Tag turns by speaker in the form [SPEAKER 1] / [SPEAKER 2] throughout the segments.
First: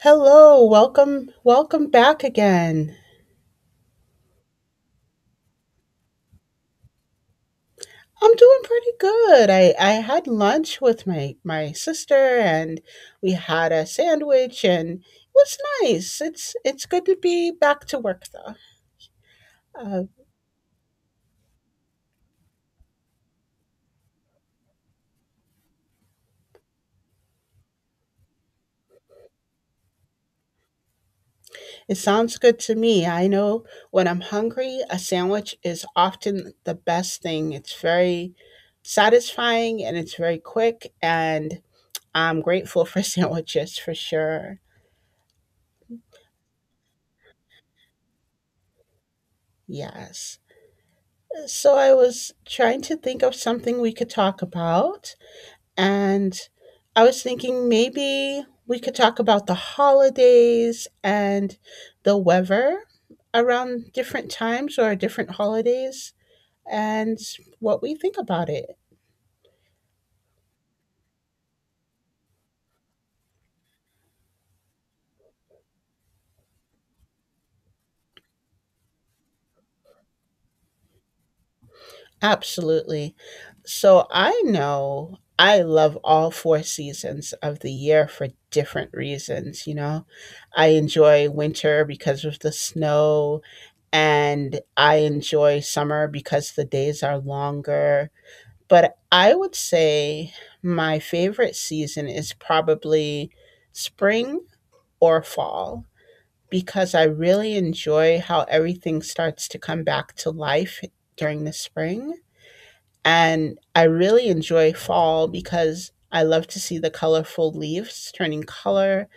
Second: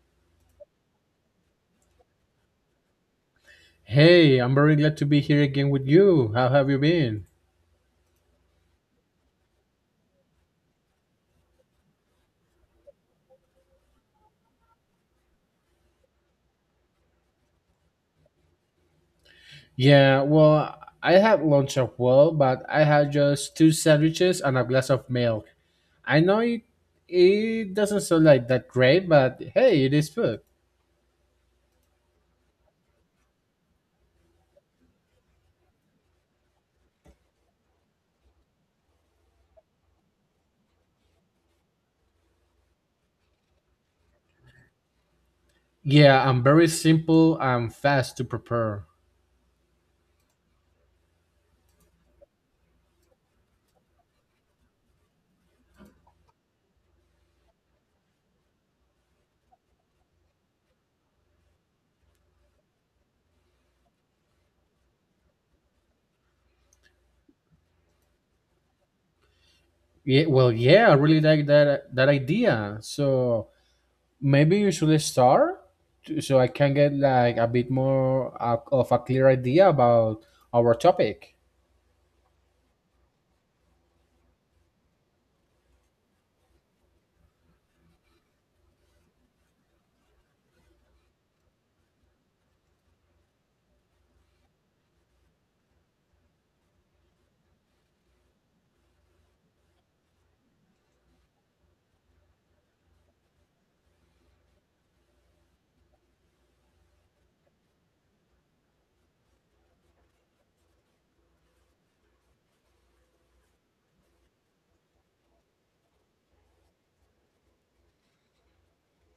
[SPEAKER 1] Hello, welcome, welcome back again.
[SPEAKER 2] Hey, I'm very glad to be here again with you. How have you been?
[SPEAKER 1] I'm doing pretty good. I had lunch with my sister and we had a sandwich and it was nice. It's good to be back to work though. Uh,
[SPEAKER 2] Yeah, well, I had lunch as well, but I had just two sandwiches and a glass of milk. I know it, it doesn't sound like that great, but hey, it is food.
[SPEAKER 1] it sounds good to me. I know when I'm hungry, a sandwich is often the best thing. It's very satisfying and it's very quick and I'm grateful for sandwiches for sure.
[SPEAKER 2] Yeah, I'm very simple and fast to prepare.
[SPEAKER 1] Yes. So I was trying to think of something we could talk about, and I was thinking maybe we could talk about the holidays and the weather around different times or different holidays and what we think about it.
[SPEAKER 2] Yeah, well, yeah, I really like that idea. So maybe you should start so I can get like a bit more of a clear idea about our topic.
[SPEAKER 1] Absolutely. So I know I love all four seasons of the year for different reasons, you know. I enjoy winter because of the snow and I enjoy summer because the days are longer. But I would say my favorite season is probably spring or fall because I really enjoy how everything starts to come back to life during the spring. And I really enjoy fall because I love to see the colorful leaves turning color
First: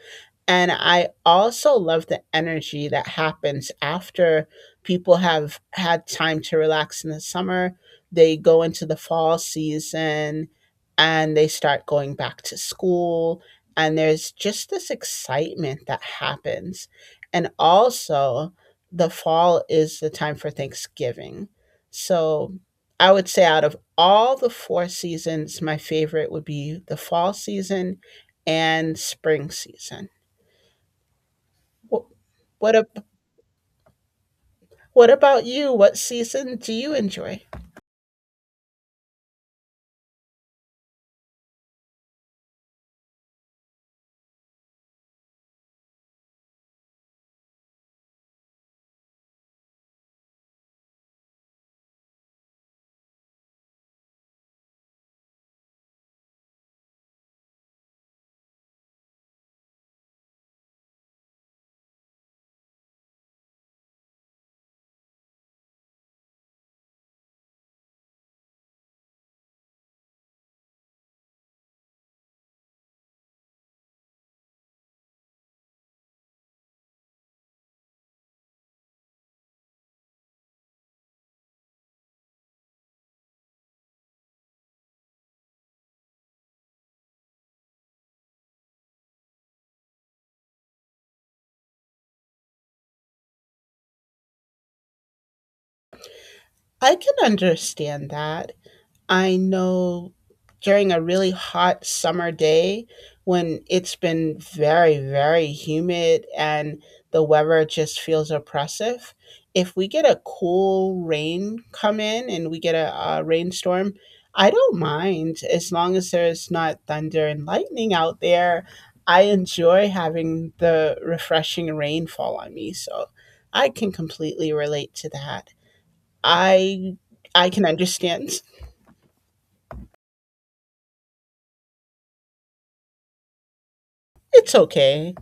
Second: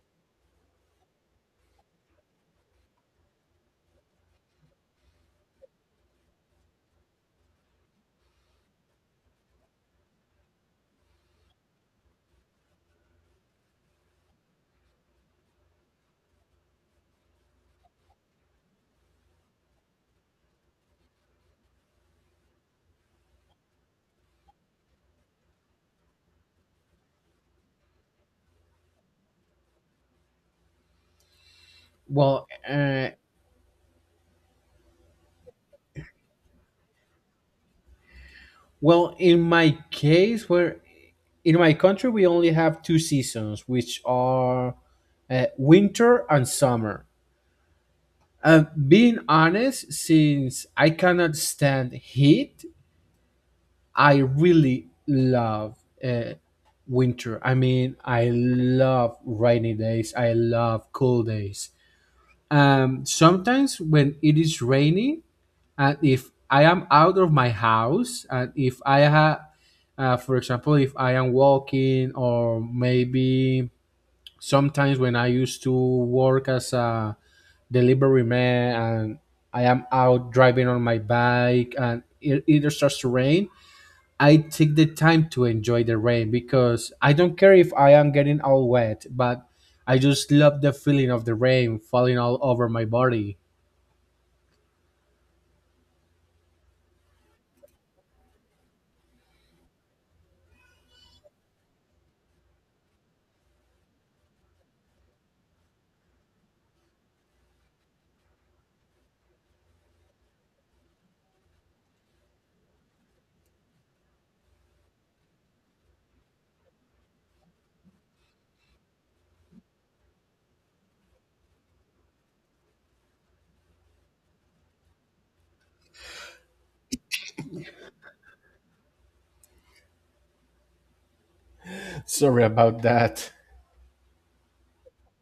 [SPEAKER 1] and I also love the energy that happens after people have had time to relax in the summer. They go into the fall season and they start going back to school. And there's just this excitement that happens. And also, the fall is the time for Thanksgiving. So I would say, out of all the four seasons, my favorite would be the fall season and spring season. Wh-
[SPEAKER 2] Well,
[SPEAKER 1] What ab-
[SPEAKER 2] uh,
[SPEAKER 1] what about you? What season do you enjoy?
[SPEAKER 2] Well, in my case, where in my country we only have two seasons, which are winter and summer. Being honest, since I cannot stand heat, I really love uh, winter. I mean, I love rainy days. I love cool days. Sometimes when it is rainy, and if I am out of my house and if I have for example if I am walking or maybe sometimes when I used to work as a delivery man and I am out driving on my bike and it either starts to rain. I take the time to enjoy the rain because I don't care if I am getting all wet, but I just love the feeling of the rain falling all over my body.
[SPEAKER 1] I can understand that. I know during a really hot summer day when it's been very, very humid and the weather just feels oppressive, if we get a cool rain come in and we get a rainstorm, I don't mind as long as there's not thunder and lightning out there. I enjoy having the refreshing rain fall on me, so I can completely relate to that. I I can understand.
[SPEAKER 2] Sorry about that.
[SPEAKER 1] It's okay.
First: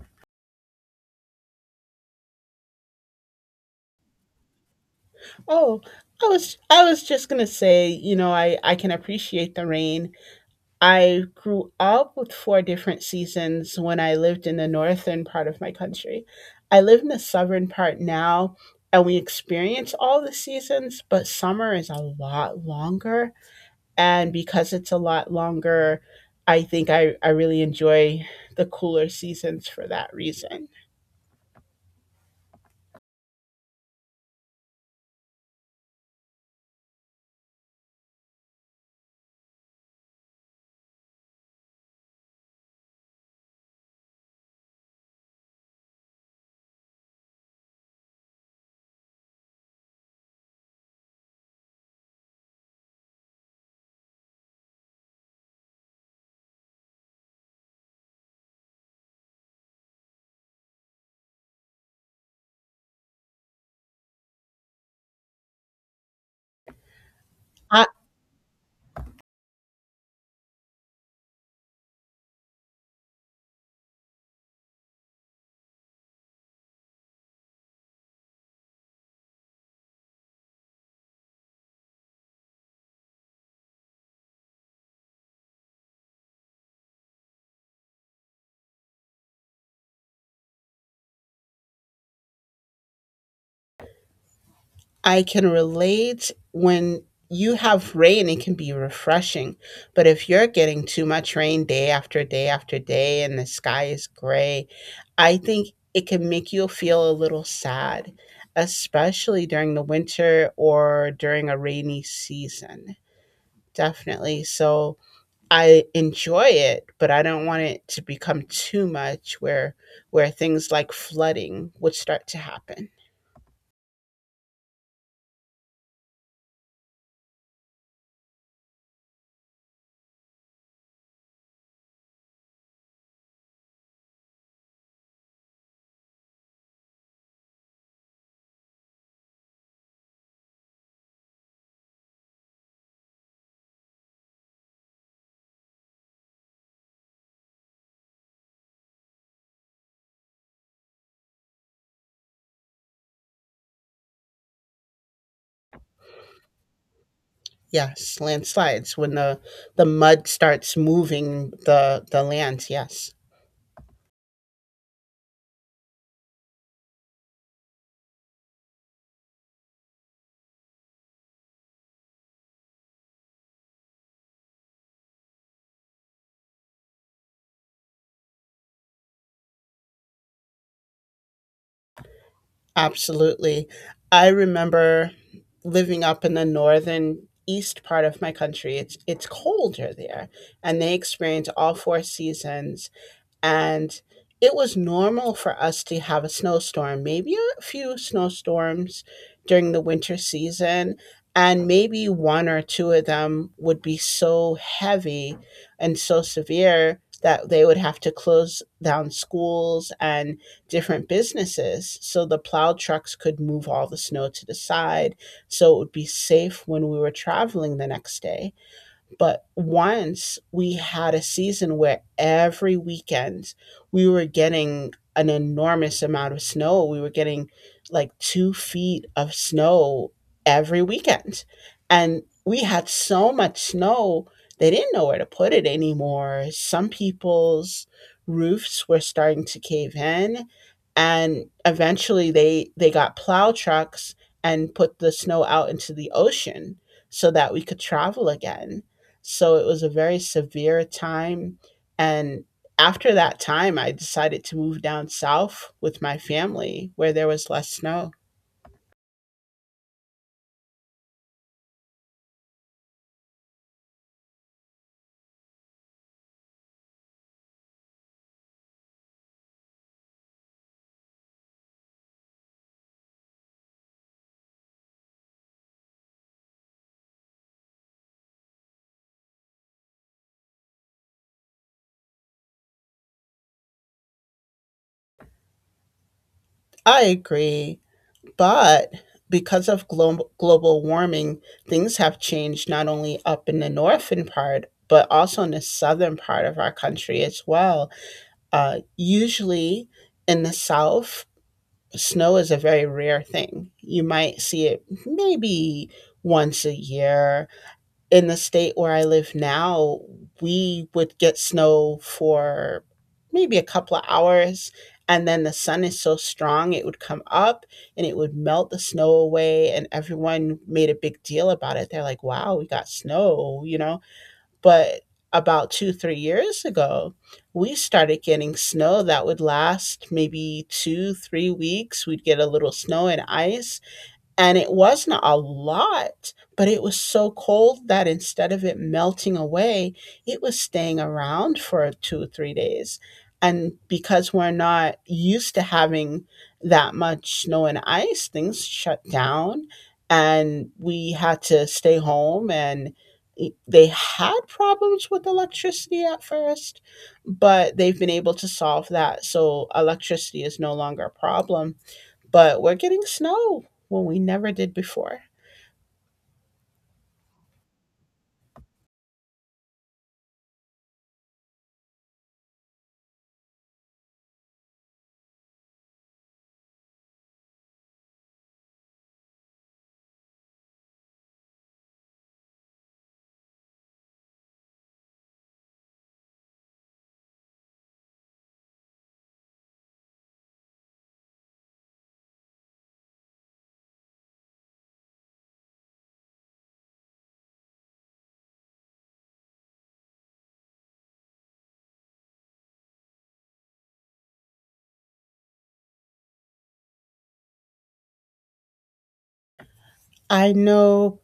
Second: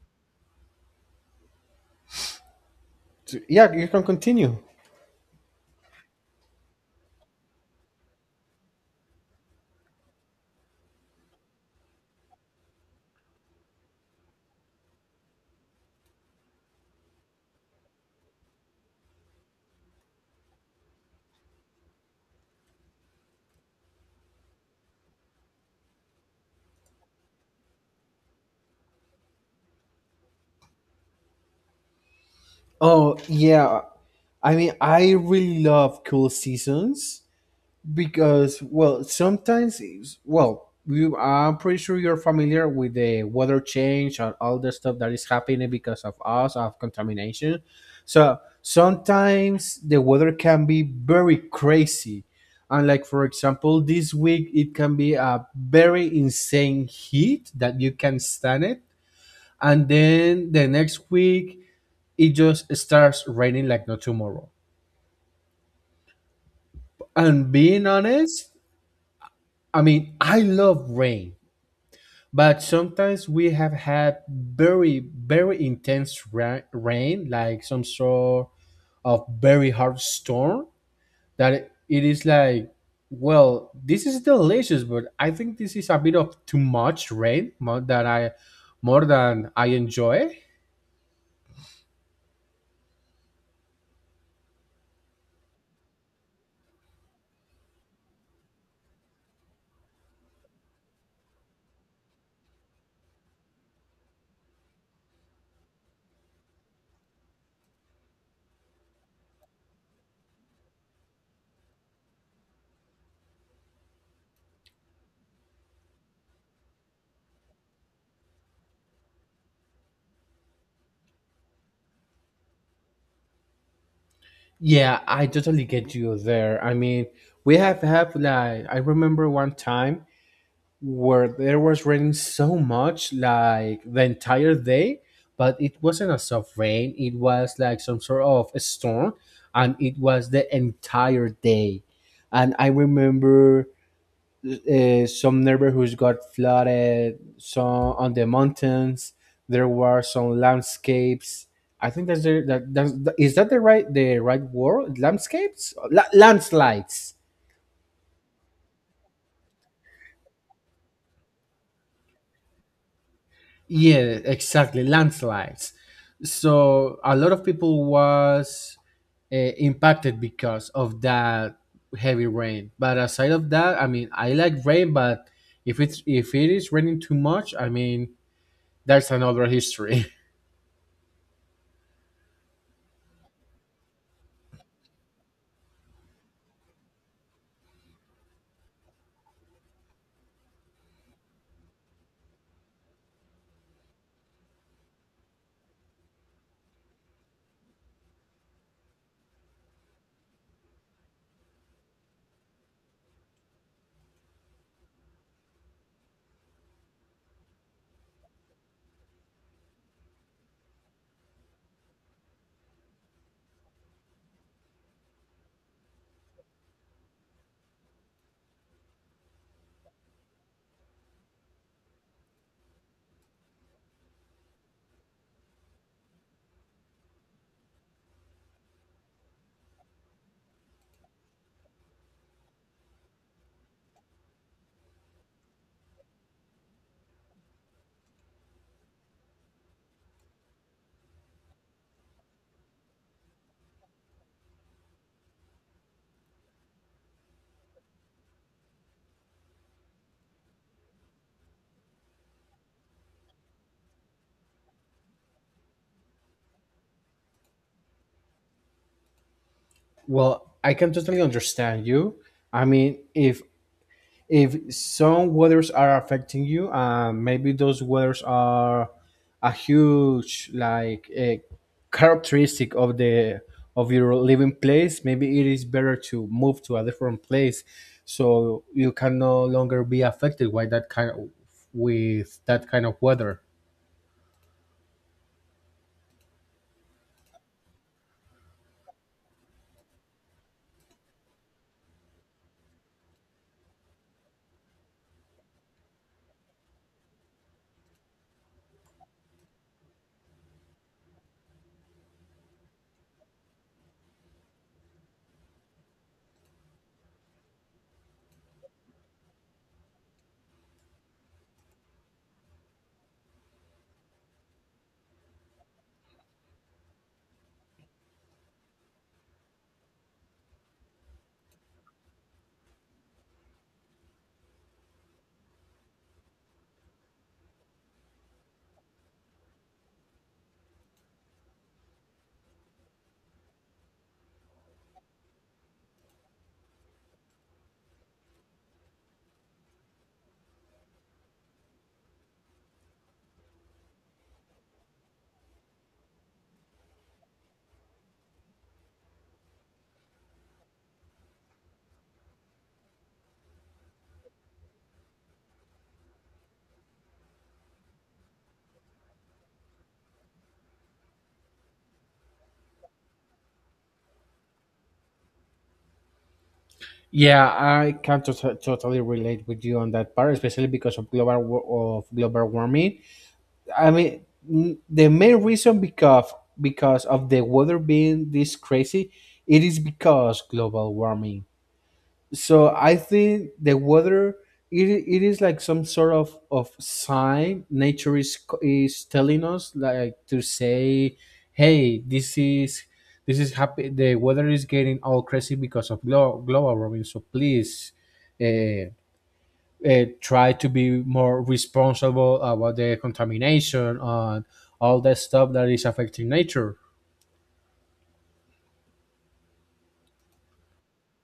[SPEAKER 2] Yeah, you can continue.
[SPEAKER 1] Oh, I was just gonna say, I can appreciate the rain. I grew up with four different seasons when I lived in the northern part of my country. I live in the southern part now, and we experience all the seasons, but summer is a lot longer. And because it's a lot longer, I think I really enjoy the cooler seasons for that reason.
[SPEAKER 2] Oh yeah, I mean I really love cool seasons because well sometimes well I'm pretty sure you're familiar with the weather change and all the stuff that is happening because of us of contamination. So sometimes the weather can be very crazy, and like for example this week it can be a very insane heat that you can stand it, and then the next week it just starts raining like no tomorrow. And being honest, I mean, I love rain, but sometimes we have had very, very intense rain, like some sort of very hard storm that it is like, well, this is delicious, but I think this is a bit of too much rain more than more than I enjoy.
[SPEAKER 1] I can relate when you have rain, it can be refreshing. But if you're getting too much rain day after day after day and the sky is gray, I think it can make you feel a little sad, especially during the winter or during a rainy season. Definitely. So I enjoy it, but I don't want it to become too much where things like flooding would start to happen.
[SPEAKER 2] Yeah, I totally get you there. I mean, we have had like I remember one time where there was raining so much like the entire day but it wasn't a soft rain, it was like some sort of a storm and it was the entire day. And I remember some neighborhoods got flooded, some on the mountains. There were some landscapes. I think that's is that the right word landscapes? Landslides.
[SPEAKER 1] Yes, landslides when the mud starts moving the lands, yes.
[SPEAKER 2] Yeah, exactly. Landslides. So a lot of people was impacted because of that heavy rain. But aside of that, I mean, I like rain, but if it's if it is raining too much, I mean, that's another history.
[SPEAKER 1] Absolutely. I remember living up in the northern east part of my country. It's colder there and they experience all four seasons and it was normal for us to have a snowstorm, maybe a few snowstorms during the winter season, and maybe one or two of them would be so heavy and so severe that they would have to close down schools and different businesses so the plow trucks could move all the snow to the side so it would be safe when we were traveling the next day but once we had a season where every weekend we were getting an enormous amount of snow. We were getting like 2 feet of snow every weekend. And we had so much snow, they didn't know where to put it anymore. Some people's roofs were starting to cave in. And eventually they got plow trucks and put the snow out into the ocean so that we could travel again. So it was a very severe time, and after that time, I decided to move down south with my family where there was less snow.
[SPEAKER 2] Well, I can totally understand you. I mean, if some weathers are affecting you and maybe those weathers are a huge like a characteristic of the of your living place, maybe it is better to move to a different place so you can no longer be affected by that kind of with that kind of weather.
[SPEAKER 1] I agree, but because of global warming, things have changed not only up in the northern part, but also in the southern part of our country as well. Usually in the south, snow is a very rare thing. You might see it maybe once a year in the state where I live now, we would get snow for maybe a couple of hours. And then the sun is so strong, it would come up and it would melt the snow away. And everyone made a big deal about it. They're like, wow, we got snow, you know? But about 2, 3 years ago, we started getting snow that would last maybe 2, 3 weeks. We'd get a little snow and ice and it wasn't a lot, but it was so cold that instead of it melting away, it was staying around for 2, 3 days. And because we're not used to having that much snow and ice, things shut down and we had to stay home. And they had problems with electricity at first, but they've been able to solve that. So electricity is no longer a problem but we're getting snow when we never did before.
[SPEAKER 2] Yeah, I can totally relate with you on that part, especially because of global of global warming. I mean, the main reason because of the weather being this crazy, it is because global warming. So I think the weather it is like some sort of sign nature is telling us like to say, hey, this is happy. The weather is getting all crazy because of global warming. So please. uh, Try to be more responsible about the contamination and all that stuff that is affecting nature.
[SPEAKER 1] I know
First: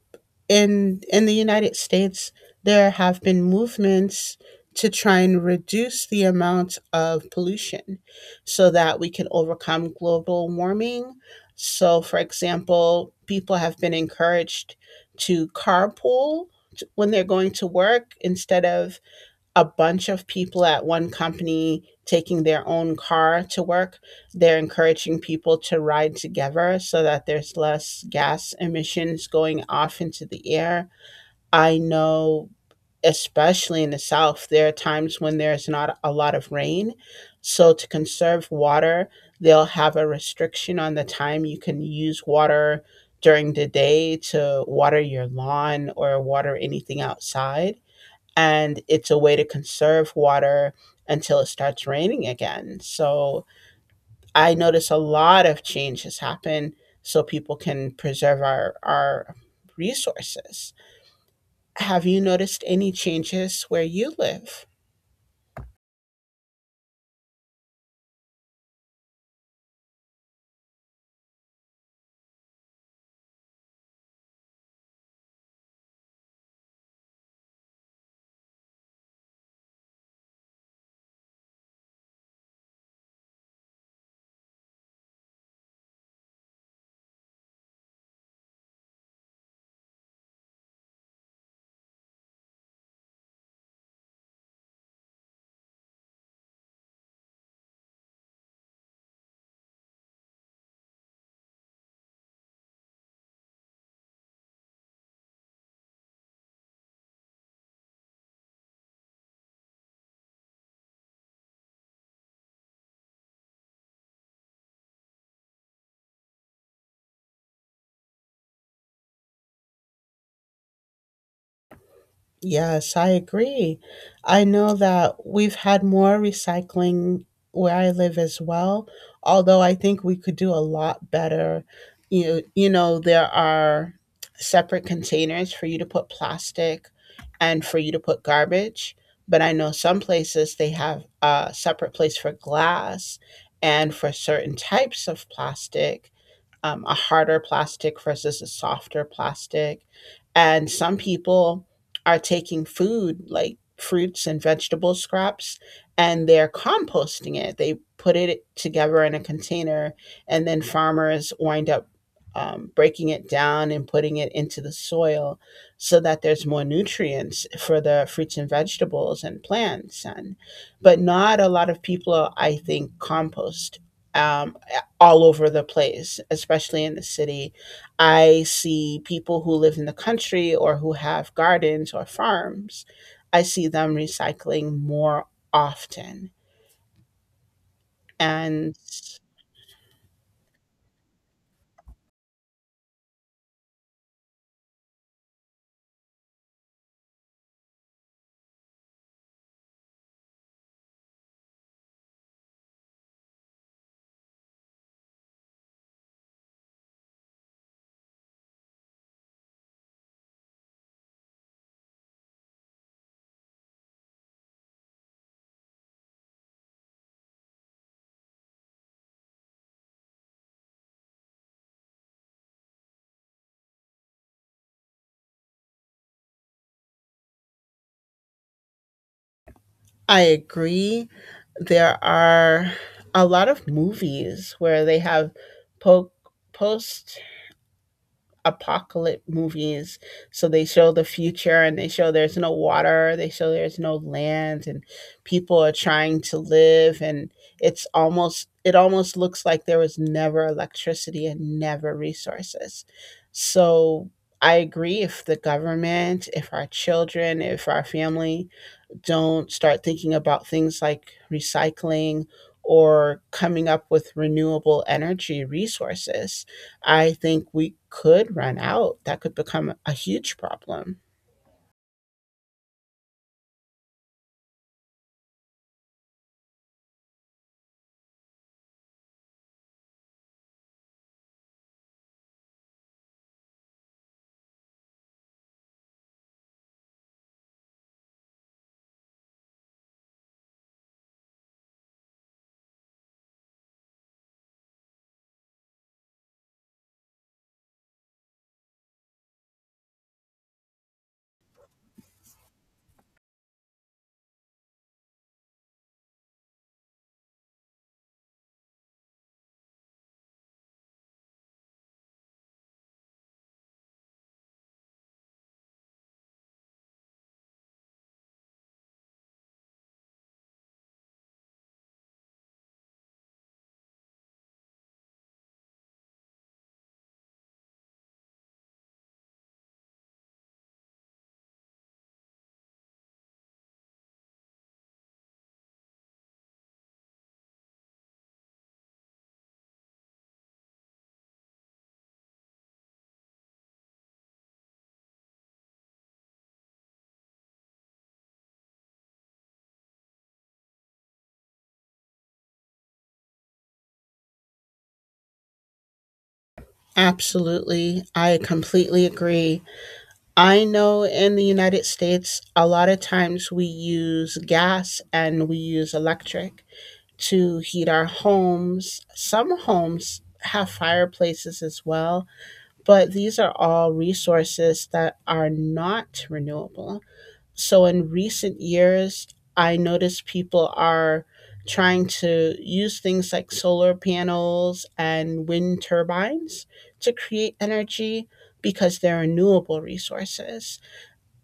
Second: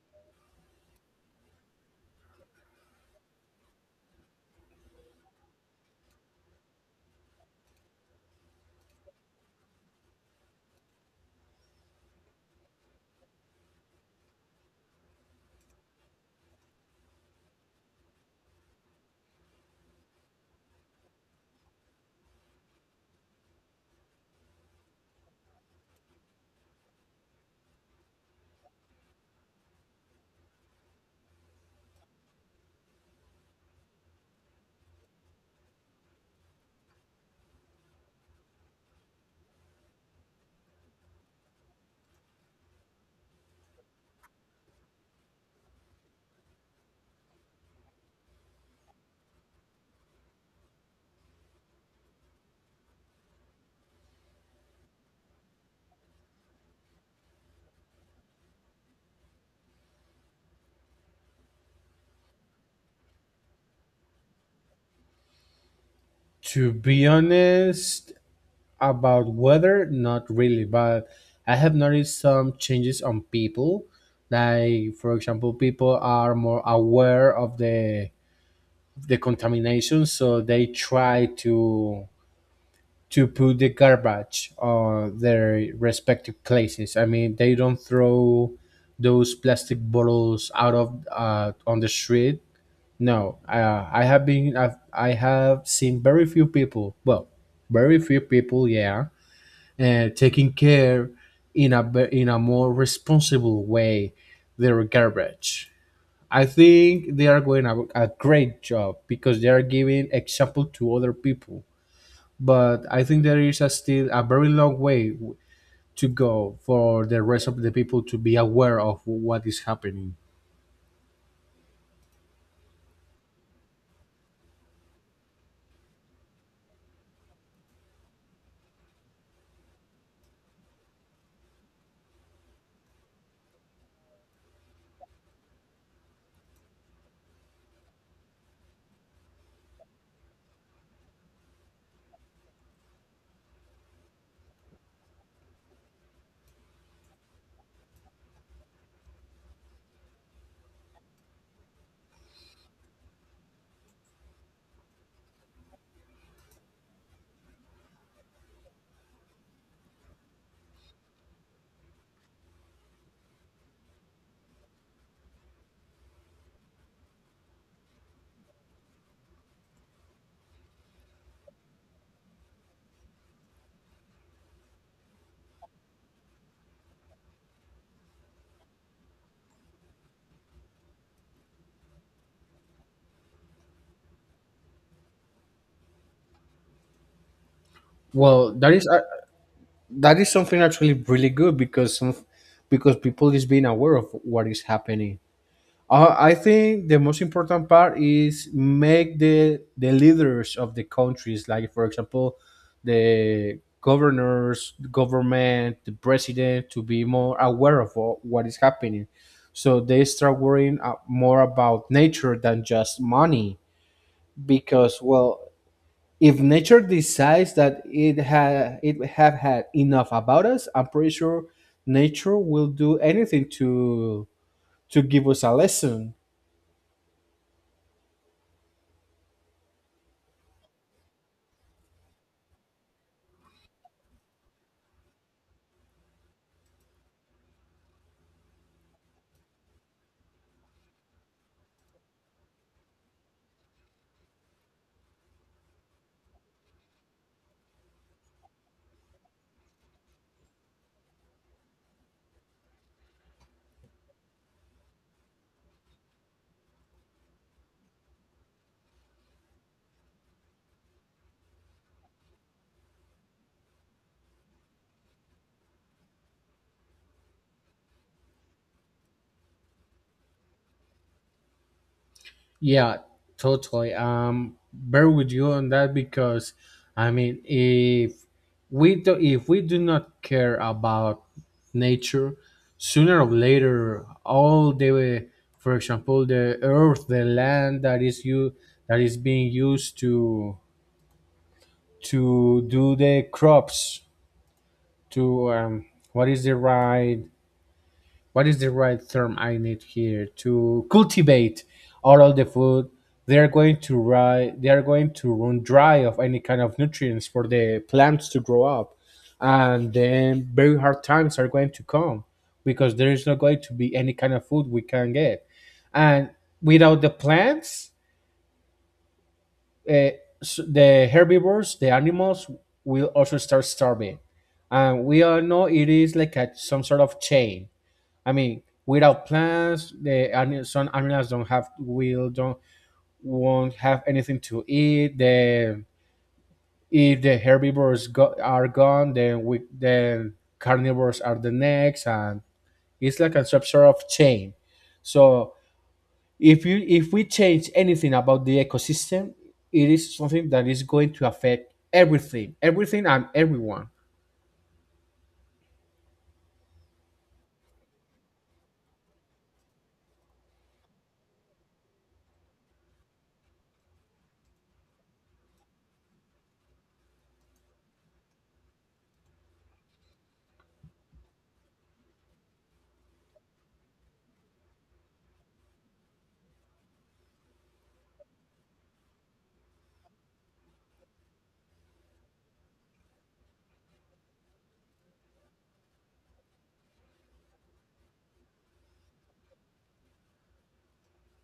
[SPEAKER 1] in the United States there have been movements to try and reduce the amount of pollution so that we can overcome global warming. So for example, people have been encouraged to carpool t- when they're going to work instead of a bunch of people at one company taking their own car to work. They're encouraging people to ride together so that there's less gas emissions going off into the air. I know, especially in the South, there are times when there's not a lot of rain. So, to conserve water, they'll have a restriction on the time you can use water during the day to water your lawn or water anything outside and it's a way to conserve water until it starts raining again. So I notice a lot of changes happen so people can preserve our resources. Have you noticed any changes where you live?
[SPEAKER 2] To be honest, about weather, not really, but I have noticed some changes on people. Like, for example, people are more aware of the contamination, so they try to put the garbage on their respective places. I mean, they don't throw those plastic bottles out of on the street. No, I have seen very few people. Well, very few people, yeah, taking care in a in a more responsible way their garbage. I think they are going a great job because they are giving example to other people, but I think there is a still a very long way to go for the rest of the people to be aware of what is happening.
[SPEAKER 1] Yes, I agree. I know that we've had more recycling where I live as well, although I think we could do a lot better. There are separate containers for you to put plastic and for you to put garbage, but I know some places they have a separate place for glass and for certain types of plastic a harder plastic versus a softer plastic. And some people are taking food like fruits and vegetable scraps and they're composting it. They put it together in a container, and then farmers wind up breaking it down and putting it into the soil so that there's more nutrients for the fruits and vegetables and plants. And but not a lot of people, I think, compost. Um, all over the place, especially in the city. I see people who live in the country or who have gardens or farms. I see them recycling more often.
[SPEAKER 2] Well,
[SPEAKER 1] And
[SPEAKER 2] that is something actually really good because some because people is being aware of what is happening. I think the most important part is make the leaders of the countries, like for example, the governors, the government, the president, to be more aware of what is happening, so they start worrying more about nature than just money. Because well, if nature decides that it have had enough about us, I'm pretty sure nature will do anything to give us a lesson.
[SPEAKER 1] I agree. There are a lot of movies where they have po- post apocalypse movies. So they show the future and they show there's no water, they show there's no land and people are trying to live and it's almost it almost looks like there was never electricity and never resources. So I agree if the government, if our children, if our family don't start thinking about things like recycling or coming up with renewable energy resources, I think we could run out. That could become a huge problem.
[SPEAKER 2] Yeah, totally. Bear with you on that because, I mean, if we do not care about nature, sooner or later, for example, the earth, the land that is being used to do the crops, to what is the right what is the right term I need here to cultivate all of the food. They are going to ri they are going to run dry of any kind of nutrients for the plants to grow up, and then very hard times are going to come because there is not going to be any kind of food we can get, and without the plants, uh, the herbivores, the animals will also start starving, and we all know it is like some sort of chain. I mean, without plans, the some animals don't won't have anything to eat. The If the herbivores are gone, then we then carnivores are the next, and it's like a sort of chain. So if you if we change anything about the ecosystem, it is something that is going to affect everything, everything and everyone.
[SPEAKER 1] Absolutely. I completely agree. I know in the United States, a lot of times we use gas and we use electric to heat our homes. Some homes have fireplaces as well but these are all resources that are not renewable. So in recent years, I noticed people are trying to use things like solar panels and wind turbines to create energy because they're renewable resources.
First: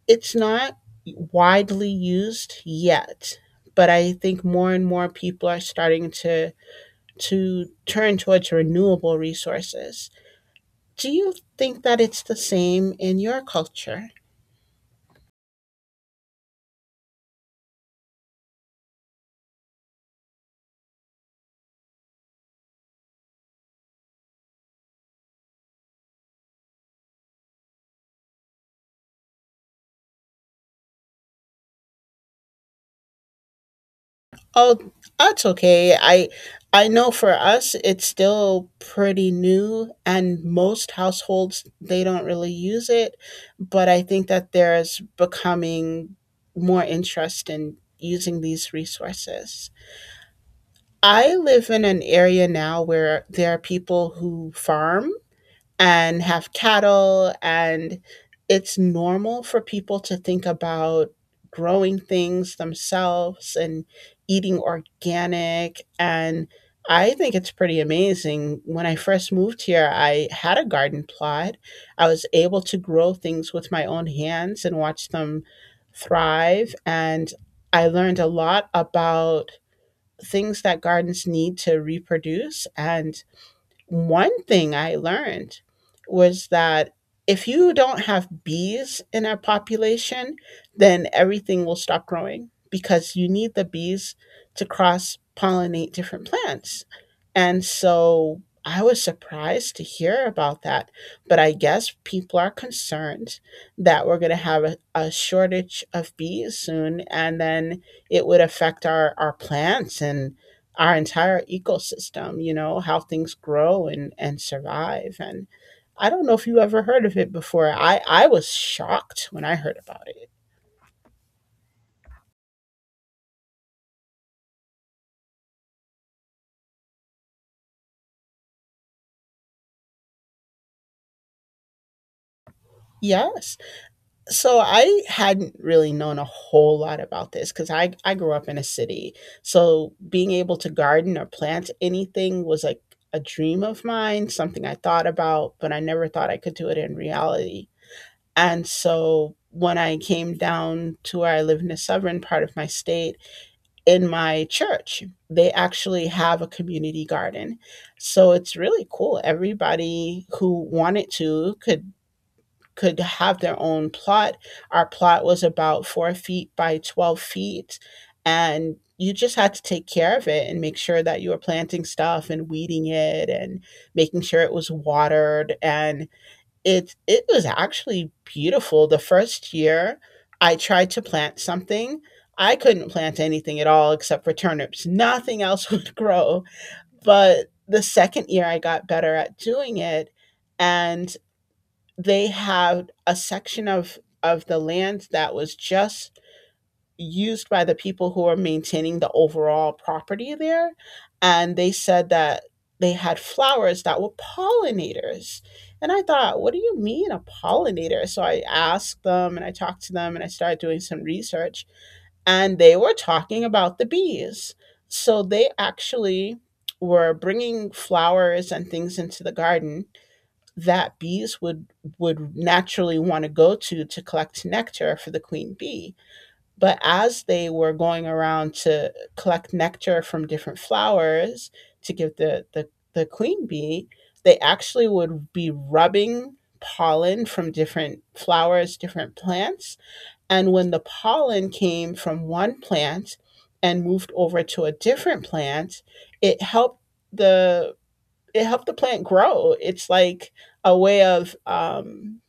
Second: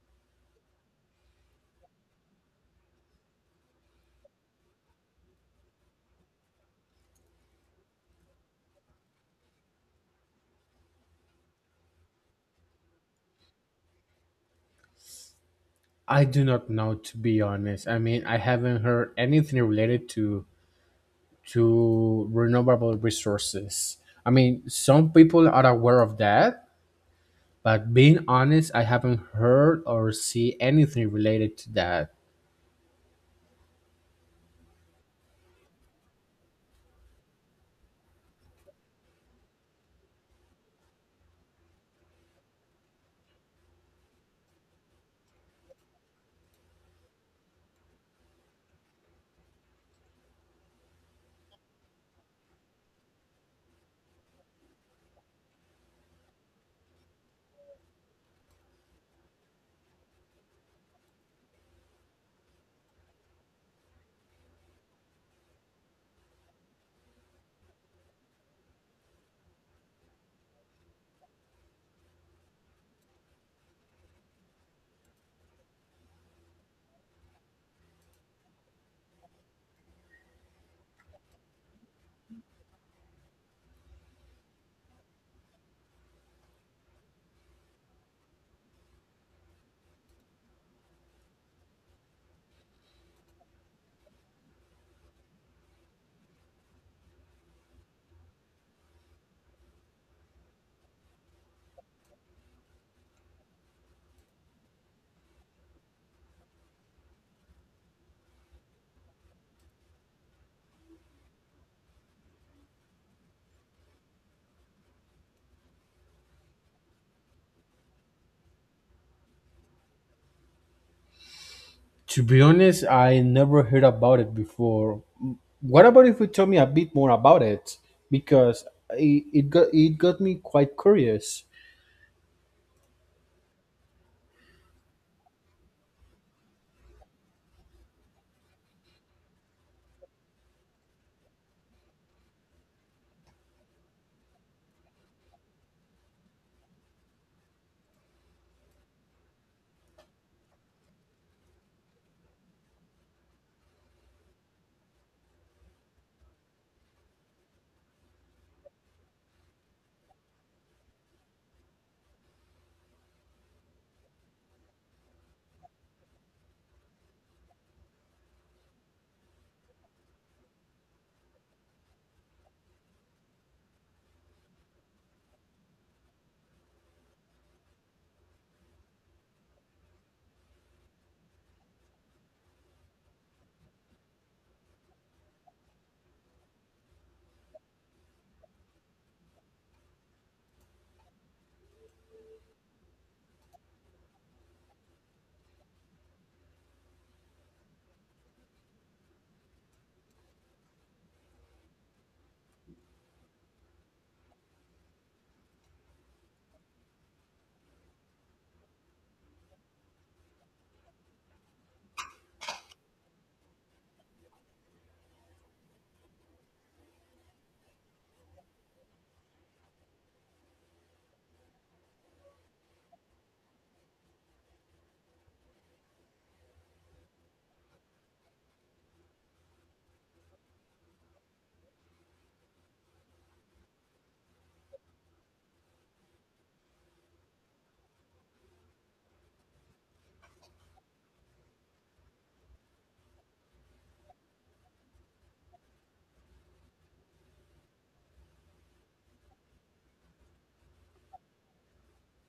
[SPEAKER 1] It's not widely used yet, but I think more and more people are starting to turn towards renewable resources. Do you think that it's the same in your culture?
[SPEAKER 2] I do not know to be honest. I mean, I haven't heard anything related to renewable resources. I mean, some people are aware of that, but being honest, I haven't heard or see anything related to that.
[SPEAKER 1] Oh, that's okay. I know for us it's still pretty new and most households they don't really use it, but I think that there's becoming more interest in using these resources. I live in an area now where there are people who farm and have cattle and it's normal for people to think about growing things themselves and eating organic and I think it's pretty amazing. When I first moved here, I had a garden plot. I was able to grow things with my own hands and watch them thrive and I learned a lot about things that gardens need to reproduce and one thing I learned was that if you don't have bees in a population, then everything will stop growing because you need the bees to cross pollinate different plants. And so I was surprised to hear about that. But I guess people are concerned that we're going to have a shortage of bees soon, and then it would affect our plants and our entire ecosystem, how things grow and survive. And I don't know if you ever heard of it before. I was shocked when I heard about it.
[SPEAKER 2] To be honest, I never heard about it before. What about if you tell me a bit more about it? Because it got me quite curious.
[SPEAKER 1] Yes. So I hadn't really known a whole lot about this because I grew up in a city. So being able to garden or plant anything was like a dream of mine, something I thought about, but I never thought I could do it in reality. And so when I came down to where I live in the southern part of my state, in my church. They actually have a community garden. So it's really cool. Everybody who wanted to could have their own plot. Our plot was about 4 feet by 12 feet. And you just had to take care of it and make sure that you were planting stuff and weeding it and making sure it was watered. And it was actually beautiful. The first year I tried to plant something, I couldn't plant anything at all except for turnips. Nothing else would grow. But the second year I got better at doing it and they had a section of the land that was just used by the people who are maintaining the overall property there. And they said that they had flowers that were pollinators. And I thought, what do you mean a pollinator? So I asked them and I talked to them and I started doing some research. And they were talking about the bees. So they actually were bringing flowers and things into the garden that bees would naturally want to go to collect nectar for the queen bee, but as they were going around to collect nectar from different flowers to give the queen bee, they actually would be rubbing pollen from different flowers, different plants. And when the pollen came from one plant and moved over to a different plant, it helped the it helped the plant grow. It's like a way of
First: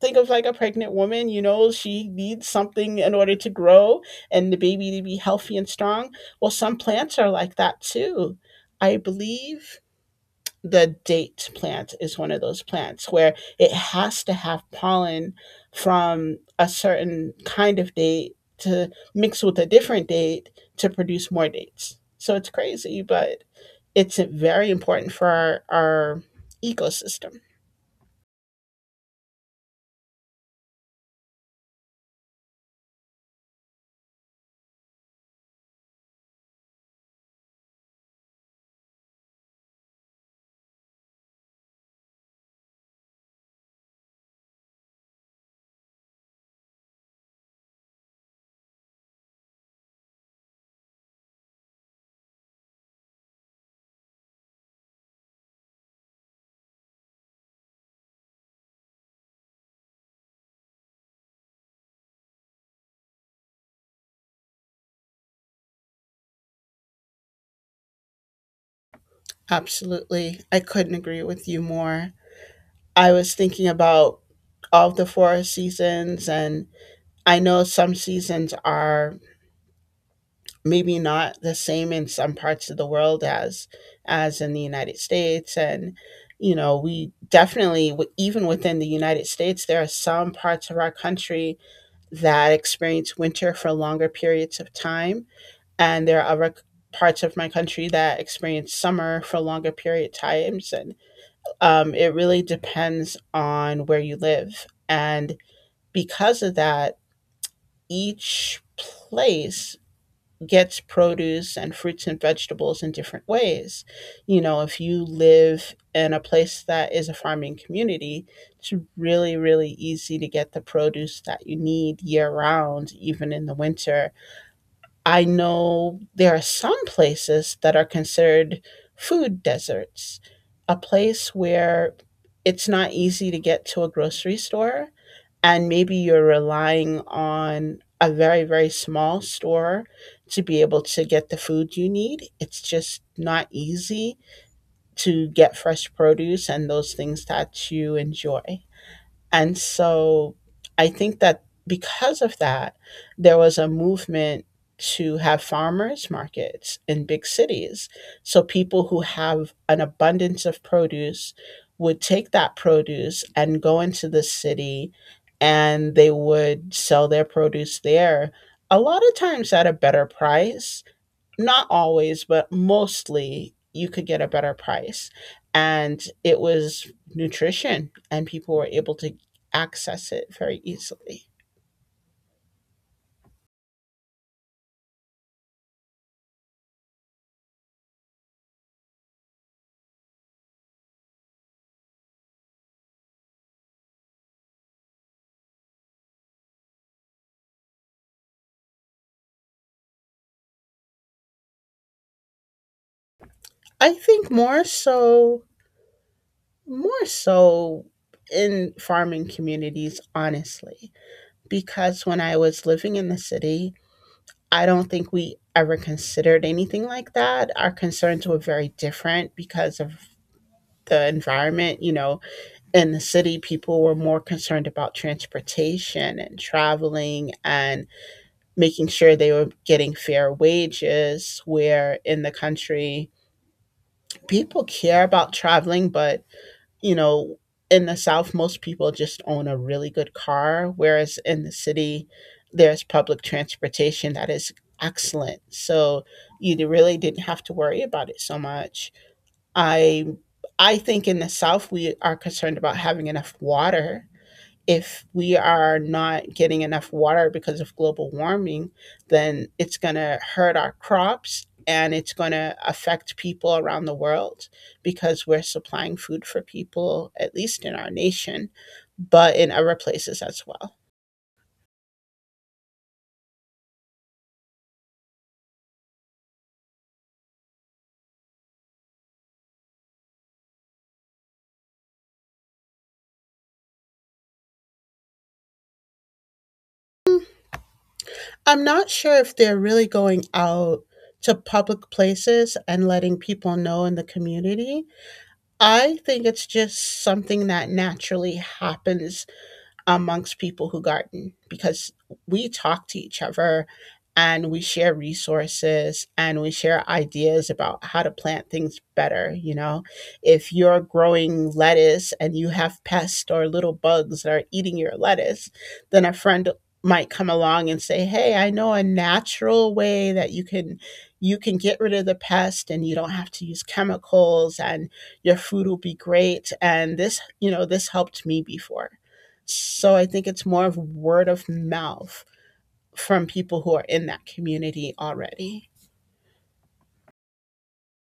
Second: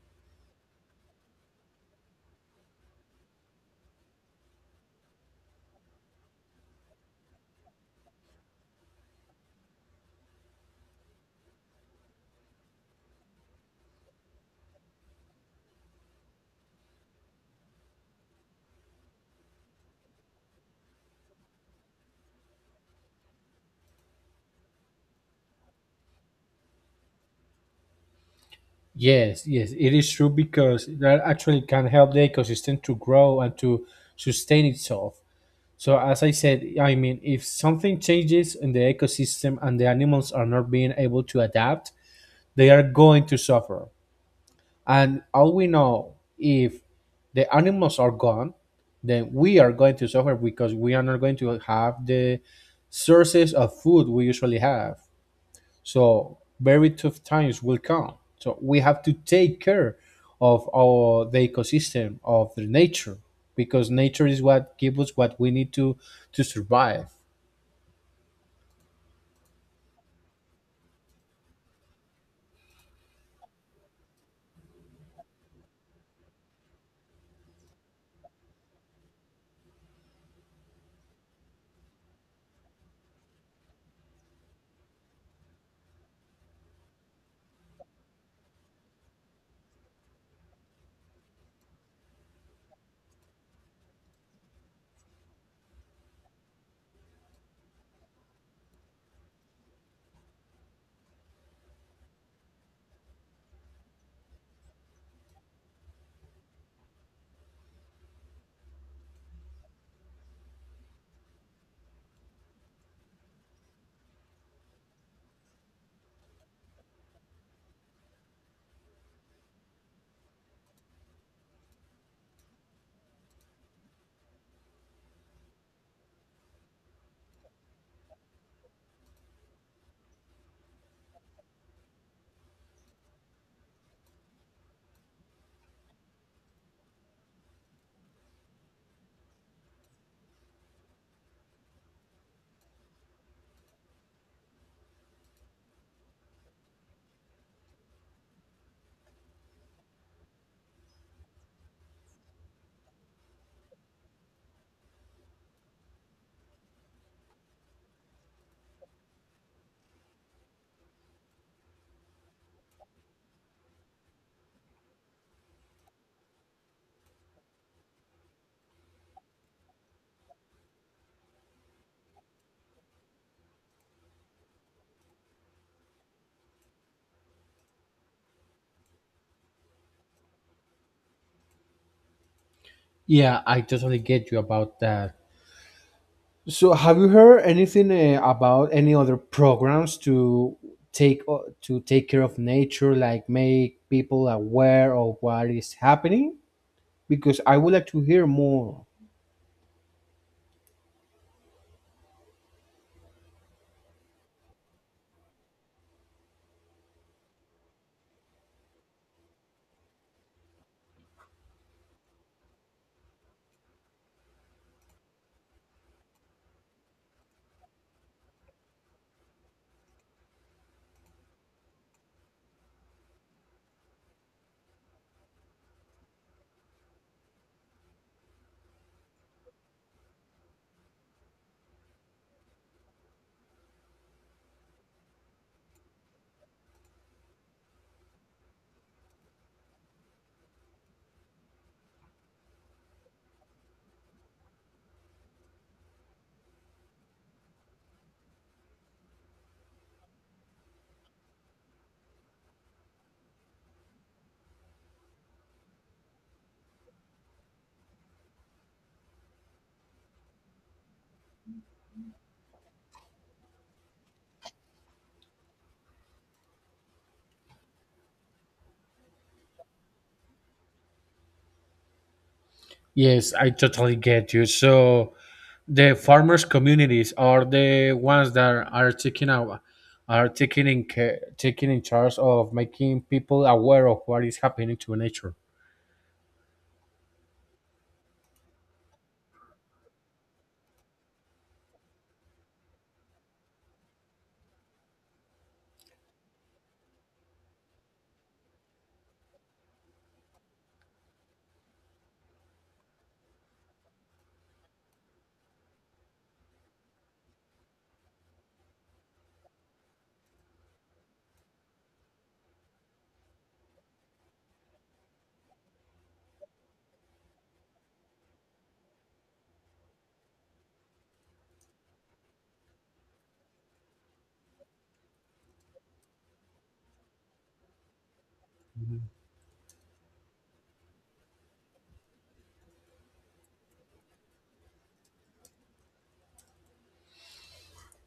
[SPEAKER 1] think of like a pregnant woman, you know, she needs something in order to grow and the baby to be healthy and strong. Well, some plants are like that too. I believe the date plant is one of those plants where it has to have pollen from a certain kind of date to mix with a different date to produce more dates. So it's crazy, but it's very important for our ecosystem.
[SPEAKER 2] Yes, yes, it is true because that actually can help the ecosystem to grow and to sustain itself. So, as I said, I mean, if something changes in the ecosystem and the animals are not being able to adapt, they are going to suffer. And all we know, if the animals are gone, then we are going to suffer because we are not going to have the sources of food we usually have. So, very tough times will come. So, we have to take care of the ecosystem, of the nature, because nature is what gives us what we need to survive.
[SPEAKER 1] Absolutely. I couldn't agree with you more. I was thinking about all of the four seasons, and I know some seasons are maybe not the same in some parts of the world as in the United States, and you know we definitely even within the United States, there are some parts of our country that experience winter for longer periods of time, and there are other parts of my country that experience summer for longer period times and it really depends on where you live. And because of that, each place gets produce and fruits and vegetables in different ways. You know, if you live in a place that is a farming community, it's really, really easy to get the produce that you need year round, even in the winter. I know there are some places that are considered food deserts, a place where it's not easy to get to a grocery store, and maybe you're relying on a very, very small store to be able to get the food you need. It's just not easy to get fresh produce and those things that you enjoy. And so I think that because of that, there was a movement to have farmers markets in big cities. So people who have an abundance of produce would take that produce and go into the city and they would sell their produce there a lot of times at a better price, not always, but mostly you could get a better price. And it was nutrition, and people were able to access it very easily.
[SPEAKER 2] Yeah, I totally get you about that. So, have you heard anything about any other programs to take care of nature, like make people aware of what is happening? Because I would like to hear more.
[SPEAKER 1] I think more so, more so in farming communities, honestly, because when I was living in the city, I don't think we ever considered anything like that. Our concerns were very different because of the environment, you know, in the city, people were more concerned about transportation and traveling and making sure they were getting fair wages. Where in the country, people care about traveling, but you know, in the South, most people just own a really good car, whereas in the city, there's public transportation that is excellent. So you really didn't have to worry about it so much. I I think in the South, we are concerned about having enough water. If we are not getting enough water because of global warming, then it's going to hurt our crops and it's going to affect people around the world because we're supplying food for people, at least in our nation, but in other places as well.
[SPEAKER 2] Yes, I totally get you. So the farmers' communities are the ones that are are taking in care, taking in charge of making people aware of what is happening to nature.
[SPEAKER 1] I'm not sure if they're really going out to public places and letting people know in the community. I think it's just something that naturally happens amongst people who garden because we talk to each other and we share resources and we share ideas about how to plant things better. You know, if you're growing lettuce and you have pests or little bugs that are eating your lettuce, then a friend might come along and say, hey, I know a natural way that you can get rid of the pest and you don't have to use chemicals and your food will be great and this, you know, this helped me before. So I think it's more of word of mouth from people who are in that community already.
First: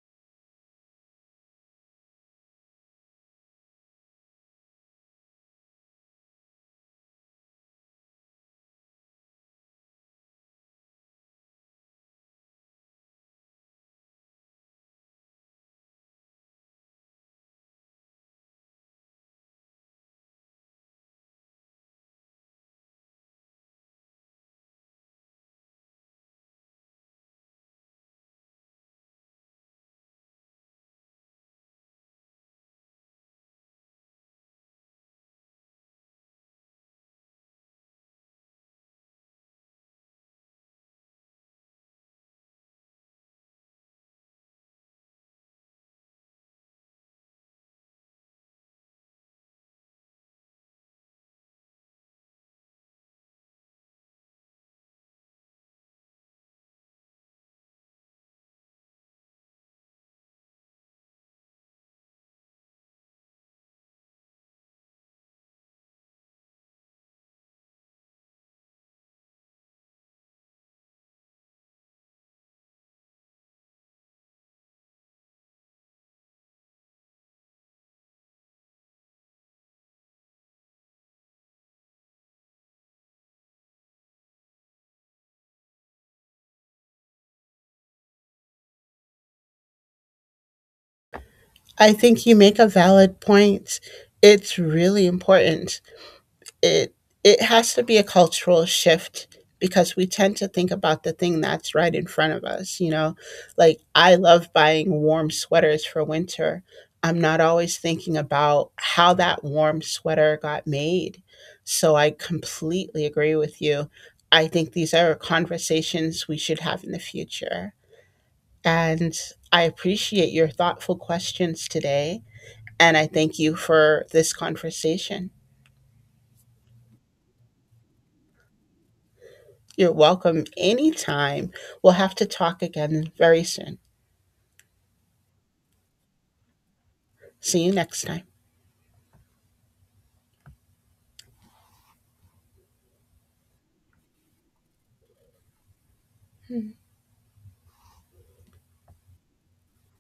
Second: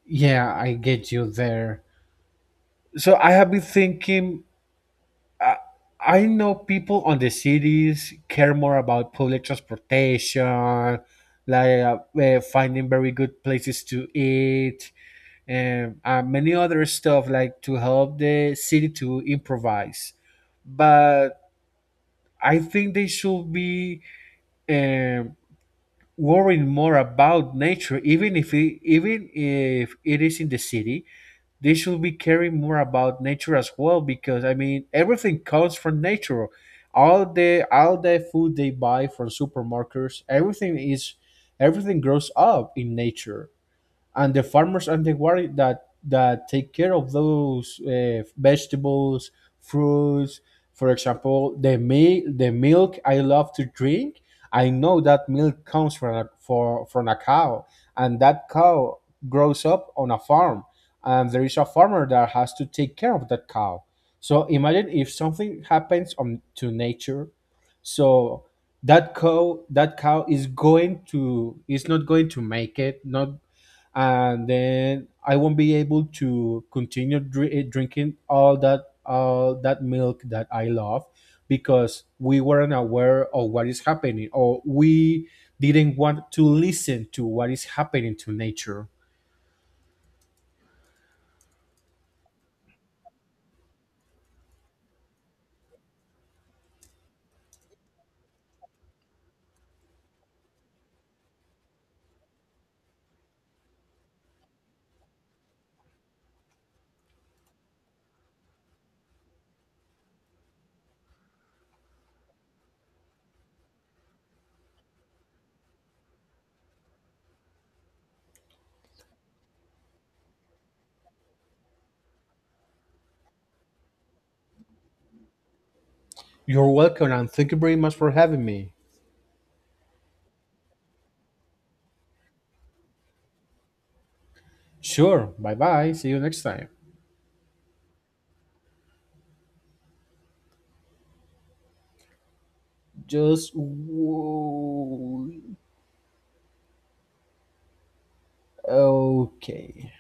[SPEAKER 2] Yeah, I get you there. So I have been thinking, I know people on the cities care more about public transportation, like finding very good places to eat, and many other stuff like to help the city to improvise. But I think they should be um, worrying more about nature, even if even if it is in the city. They should be caring more about nature as well because I mean everything comes from nature. All the food they buy from supermarkets, everything is everything grows up in nature, and the farmers and the war that take care of those vegetables, fruits. For example, the milk. The milk I love to drink. I know that milk comes from from a cow, and that cow grows up on a farm, and there is a farmer that has to take care of that cow. So imagine if something happens on to nature, so that cow is not going to make it not, and then I won't be able to continue drinking all that milk that I love because we weren't aware of what is happening or we didn't want to listen to what is happening to nature.
[SPEAKER 1] I think you make a valid point. It's really important. it it has to be a cultural shift because we tend to think about the thing that's right in front of us, you know, like I love buying warm sweaters for winter. I'm not always thinking about how that warm sweater got made. So I completely agree with you. I think these are conversations we should have in the future, and I appreciate your thoughtful questions today, and I thank you for this conversation.
[SPEAKER 2] You're welcome and thank you very much for having me.
[SPEAKER 1] You're welcome anytime. We'll have to talk again very soon.
[SPEAKER 2] Sure, bye bye. See you next time.
[SPEAKER 1] See you next time.
[SPEAKER 2] Just w- okay.